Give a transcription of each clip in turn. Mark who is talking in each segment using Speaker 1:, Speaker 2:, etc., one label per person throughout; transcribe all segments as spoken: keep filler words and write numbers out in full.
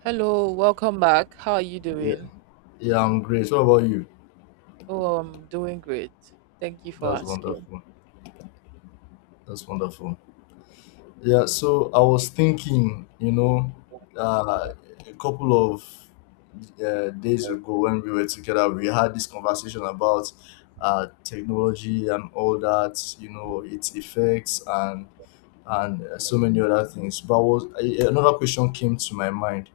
Speaker 1: Hello, welcome back. How are you
Speaker 2: Yeah,
Speaker 1: doing?
Speaker 2: yeah, I'm great. What about you?
Speaker 1: Oh, I'm doing great. Thank you for
Speaker 2: That's
Speaker 1: asking.
Speaker 2: wonderful. That's wonderful. Yeah, so I was thinking, you know, uh, a couple of uh, days ago when we were together, we had this conversation about uh, technology and all that, you know, its effects and and uh, so many other things. But was a- another question came to my mind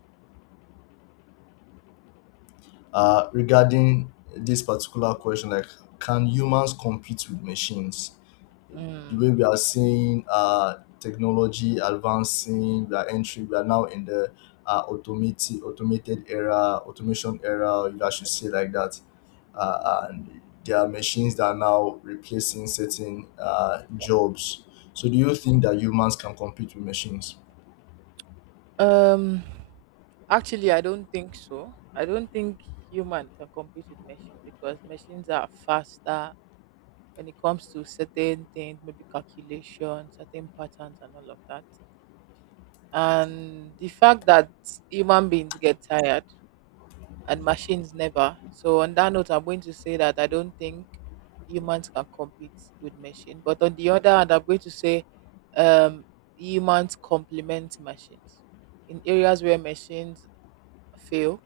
Speaker 2: uh, regarding this particular question, like, can humans compete with machines? The
Speaker 1: Mm.
Speaker 2: way we are seeing uh, technology advancing, we are entering, we are now in the uh, automated automated era, automation era, if I should say like that. Uh, and there are machines that are now replacing certain uh, jobs. So, do you think that humans can compete with machines?
Speaker 1: Um, Actually, I don't think so. I don't think human can compete with machines because machines are faster when it comes to certain things, maybe calculation, certain patterns, and all of that. And the fact that human beings get tired and machines never. So on that note, I'm going to say that I don't think humans can compete with machine. But on the other hand, I'm going to say um, humans complement machines. In areas where machines fail,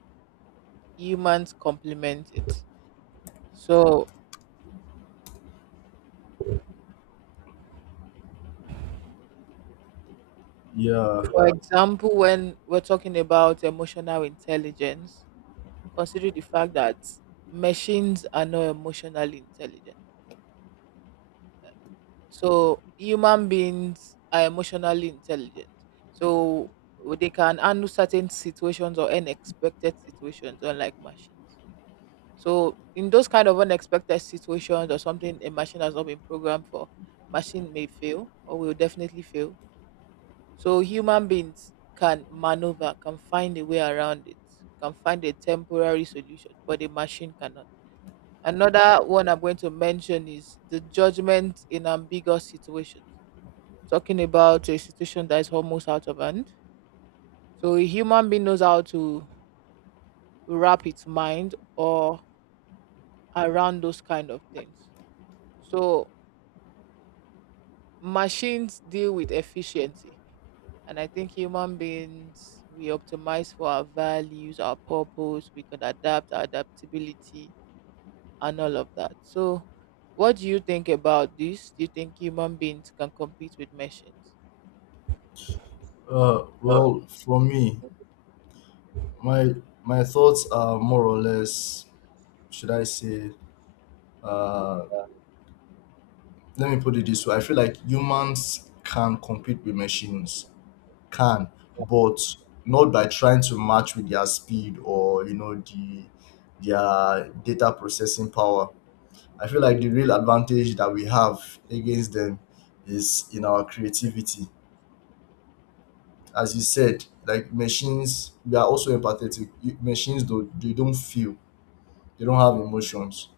Speaker 1: humans complement it. So,
Speaker 2: Yeah.
Speaker 1: for example, when we're talking about emotional intelligence, consider the fact that machines are not emotionally intelligent. So human beings are emotionally intelligent. So they can handle certain situations or unexpected situations, unlike machines. So in those kind of unexpected situations or something a machine has not been programmed for, machine may fail or will definitely fail. So human beings can maneuver, can find a way around it, can find a temporary solution, but a machine cannot. Another one I'm going to mention is the judgment in ambiguous situations, talking about a situation that is almost out of hand. So a human being knows how to wrap its mind or around those kind of things. So machines deal with efficiency. And I think human beings, we optimize for our values, our purpose, we can adapt, our adaptability, and all of that. So, what do you think about this? Do you think human beings can compete with machines?
Speaker 2: Uh,
Speaker 1: Uh,
Speaker 2: well, for me, my my thoughts are more or less, should I say, uh, let me put it this way. I feel like humans can compete with machines can but not by trying to match with their speed, or you know, the their data processing power. I feel like the real advantage that we have against them is in our creativity. As you said, like machines, we are also empathetic. You- machines don't, they don't feel, they don't have emotions,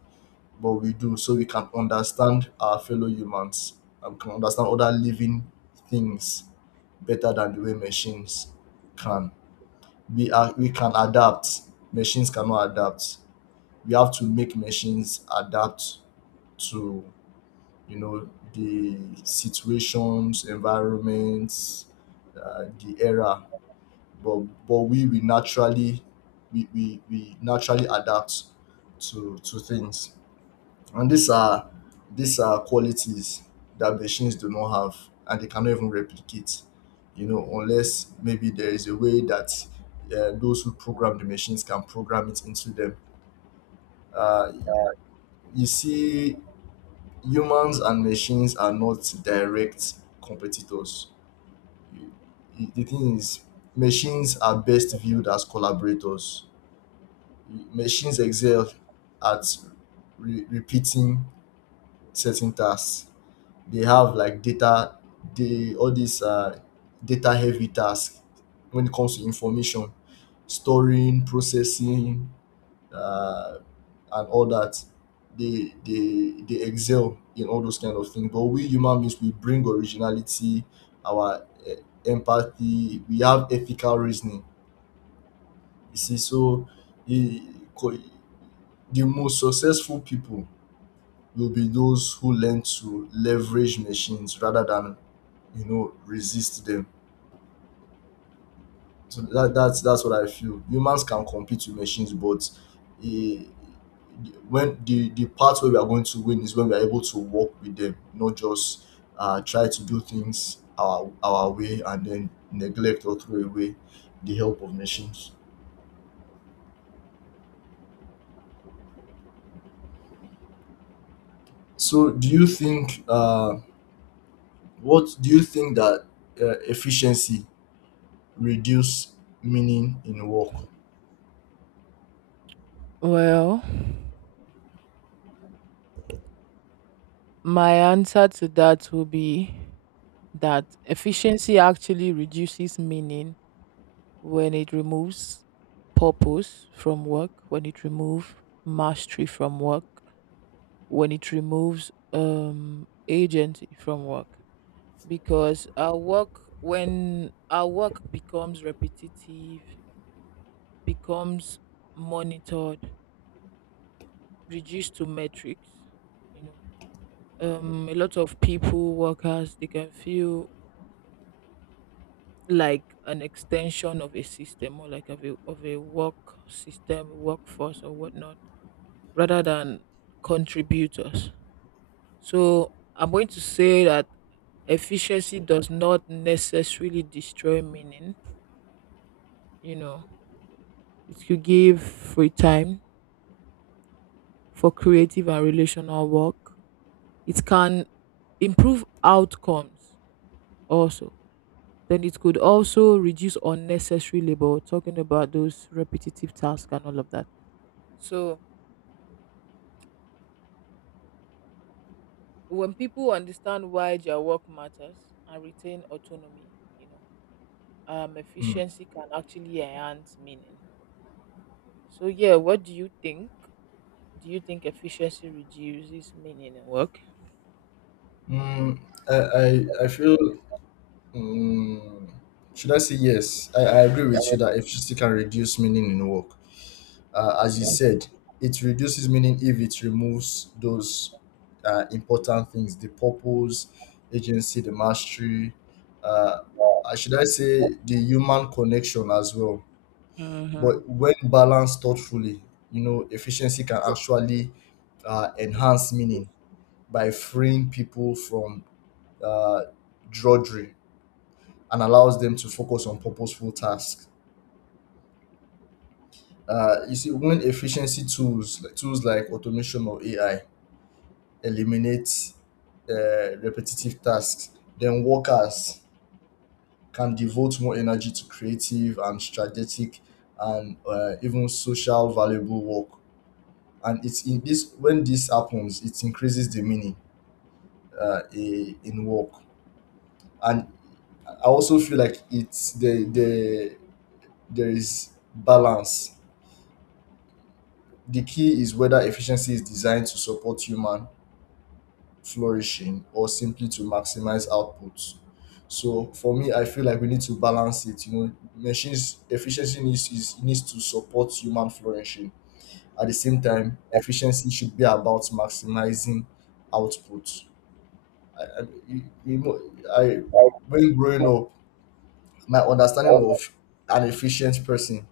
Speaker 2: but we do. So we can understand our fellow humans and can understand other living things better than the way machines can. We are we can adapt. Machines cannot adapt. We have to make machines adapt to, you know, the situations, environments, uh, the era. But but we we naturally we, we, we naturally adapt to to things. And these are these are qualities that machines do not have, and they cannot even replicate, you know, unless maybe there is a way that uh, those who program the machines can program it into them. Uh, you see, humans and machines are not direct competitors. You- you- The thing is, machines are best viewed as collaborators. Machines excel at re- repeating certain tasks. They have like data, they all these uh, data heavy tasks when it comes to information, storing, processing, uh, and all that. They they they excel in all those kind of things, but we human beings, we bring originality, our eh, empathy, we have ethical reasoning. You see, so e co- the most successful people will be those who learn to leverage machines rather than, you know, resist them. So that that's that's what I feel. Humans can compete with machines, but eh, when the the part where we are going to win is when we are able to work with them, not just uh try to do things our our way, and then neglect or throw away the help of machines. So do you think uh what do you think that uh, efficiency reduce meaning in work?
Speaker 1: Well, my answer to that will be that efficiency actually reduces meaning when it removes purpose from work, when it removes mastery from work, when it removes um agency from work. Because our work when our work becomes repetitive, becomes monitored, reduced to metrics, you know. Um a lot of people, workers, they can feel like an extension of a system or like of a of a work system, workforce or whatnot, rather than contributors. So I'm going to say that efficiency does not necessarily destroy meaning. You know, it could give free time for creative and relational work. It can improve outcomes also. Then it could also reduce unnecessary labor, talking about those repetitive tasks and all of that. So when people understand why their work matters and retain autonomy, you know, um,
Speaker 2: Mm.
Speaker 1: efficiency can actually enhance meaning. So yeah, what do you think? Do you think efficiency reduces meaning in work?
Speaker 2: Mm, I, I i feel. Mm, should I say yes? I, I agree with you that efficiency can reduce meaning in work. Uh, as you said, it reduces meaning if it removes those uh, important things: the purpose, agency, the mastery. Uh, uh, should I say the human connection as well?
Speaker 1: Mm-hmm.
Speaker 2: But when balanced thoughtfully, you know, efficiency can actually uh, enhance meaning by freeing people from uh, drudgery and allows them to focus on purposeful tasks. Uh, you see, when efficiency tools, like tools like automation or A I, eliminate uh, repetitive tasks, then workers can devote more energy to creative and strategic and uh, even social valuable work. And it's in this when this happens, it increases the meaning uh, i- in work. And I also feel like it's the the there is balance. The key is whether efficiency is designed to support human flourishing or simply to maximize output. So for me, I feel like we need to balance it. You know, machines efficiency needs is needs to support human flourishing. At the same time, efficiency should be about maximizing output. I, I, you you know, I, when growing up, my understanding of an efficient person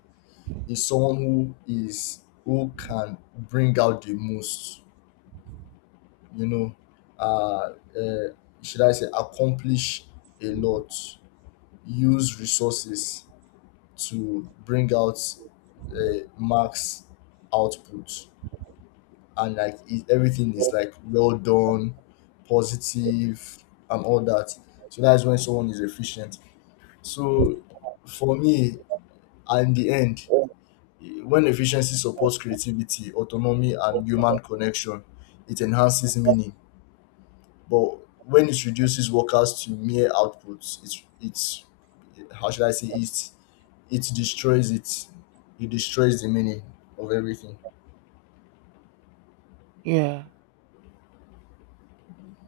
Speaker 2: is someone who is who can bring out the most, you know, uh, uh, should I say, accomplish a lot, use resources to bring out uh, max output, and like it, everything is like well done, positive, and all that. So that's when someone is efficient. So for me, in the end, when efficiency supports creativity, autonomy, and human connection, it enhances meaning. But when it reduces workers to mere outputs, it's it's how should I say it? It destroys it. It destroys the meaning of everything.
Speaker 1: Yeah,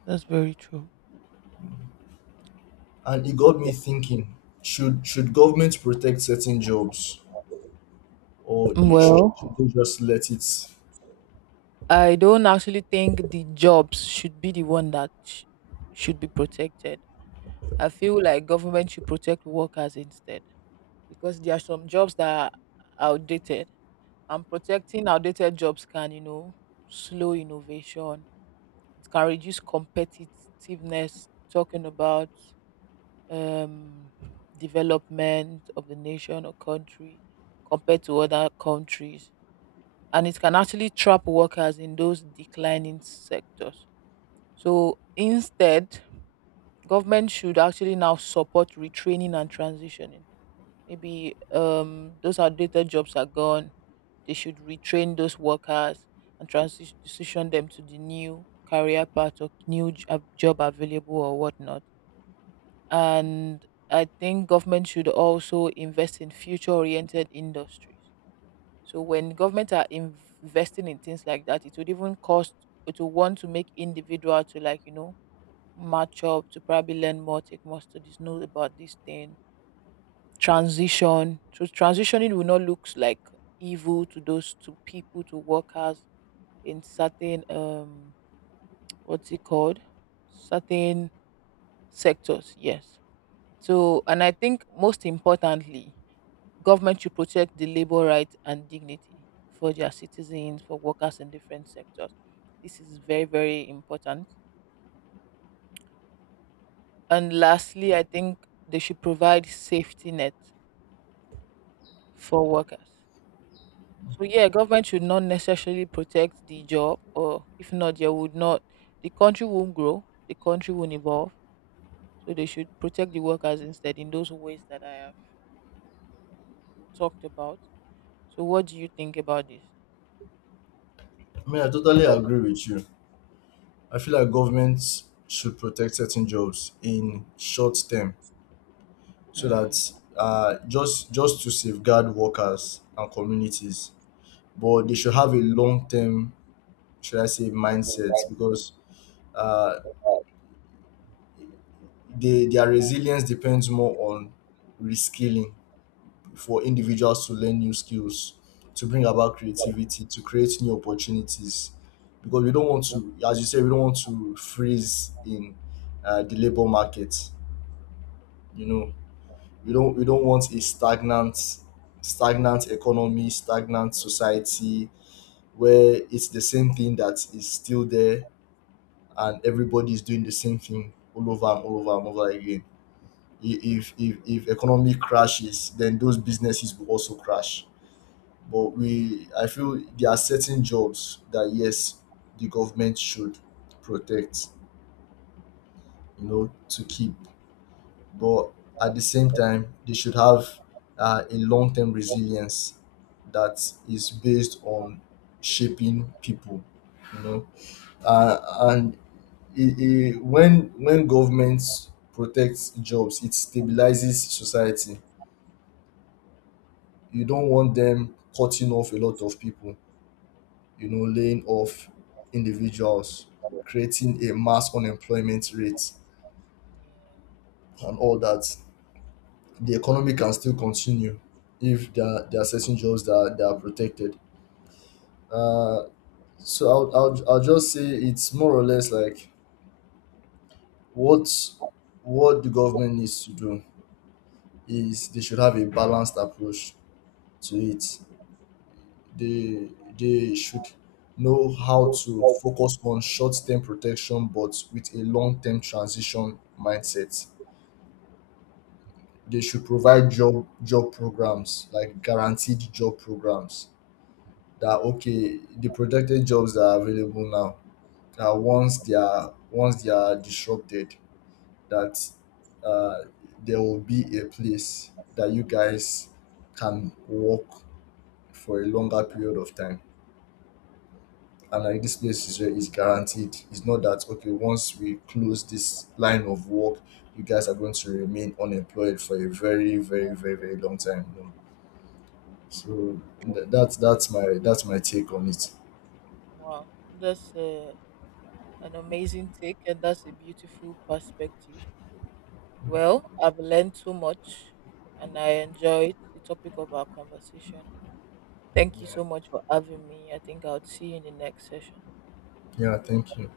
Speaker 1: that's very true.
Speaker 2: And it got me thinking: should should government protect certain jobs, or they should,
Speaker 1: Well,
Speaker 2: should they just let it?
Speaker 1: I don't actually think the jobs should be the one that sh- should be protected. I feel like government should protect workers instead because there are some jobs that are outdated and protecting outdated jobs can, you know, slow innovation. It can reduce competitiveness. Talking about um, development of the nation or country compared to other countries, and it can actually trap workers in those declining sectors. So instead, government should actually now support retraining and transitioning. Maybe um, those outdated jobs are gone. They should retrain those workers and transi- transition them to the new career path or new j- ab- job available or whatnot. And I think government should also invest in future-oriented industries. So when government are inv- investing in things like that, it would even cost it would want to make individual to like you know match up to probably learn more, take more studies, know about this thing transition. So transitioning will not look like evil to those to people to workers in certain um what's it called certain sectors. Yes. So and I think most importantly, government should protect the labor rights and dignity for their citizens, for workers in different sectors. This is very very important. And lastly, I think they should provide safety net for workers. So yeah, government should not necessarily protect the job, or if not, they would not the country won't grow, the country won't evolve. So they should protect the workers instead in those ways that I have talked about. So what do you think about this?
Speaker 2: I mean, I totally agree with you. I feel like governments should protect certain jobs in short term, so
Speaker 1: Mm.
Speaker 2: that uh, just just to safeguard workers and communities, but they should have a long term, should I say, mindsets, because uh, they, their resilience depends more on reskilling, for individuals to learn new skills, to bring about creativity, to create new opportunities. Because we don't want to, as you say, we don't want to freeze in uh, the labor market. You know, we don't we don't want a stagnant, stagnant economy, stagnant society, where it's the same thing that is still there and everybody is doing the same thing all over and all over and over again. I- If if if economy crashes, then those businesses will also crash. But we, I feel there are certain jobs that, yes, the government should protect, you know, to keep. But at the same time, they should have uh, a long term resilience that is based on shaping people, you know. uh, and it, it, when when government protects jobs, it stabilizes society. You don't want them cutting off a lot of people, you know, laying off individuals, creating a mass unemployment rate,
Speaker 1: Yeah.
Speaker 2: and all that. The economy can still continue if there are, there are certain jobs that are, that are protected. Uh, so I'll, I'll, I'll just say it's more or less like what what the government needs to do is they should have a balanced approach to it. They they should know how to focus on short-term protection but with a long-term transition mindset. They should provide job job programs, like guaranteed job programs, that okay, the protected jobs that are available now, that once they are once they are disrupted, that uh, there will be a place that you guys can work for a longer period of time, and like this place is, is guaranteed. It's not that okay, once we close this line of work, you guys are going to remain unemployed for a very, very, very, very long time. You know? So th- that's that's my that's my take on it.
Speaker 1: Wow, that's uh, an amazing take, and that's a beautiful perspective. Well, I've learned so much, and I enjoyed the topic of our conversation. Thank you
Speaker 2: Yeah,
Speaker 1: so much for having me. I think I'll see you in the next session.
Speaker 2: yeah. Thank you.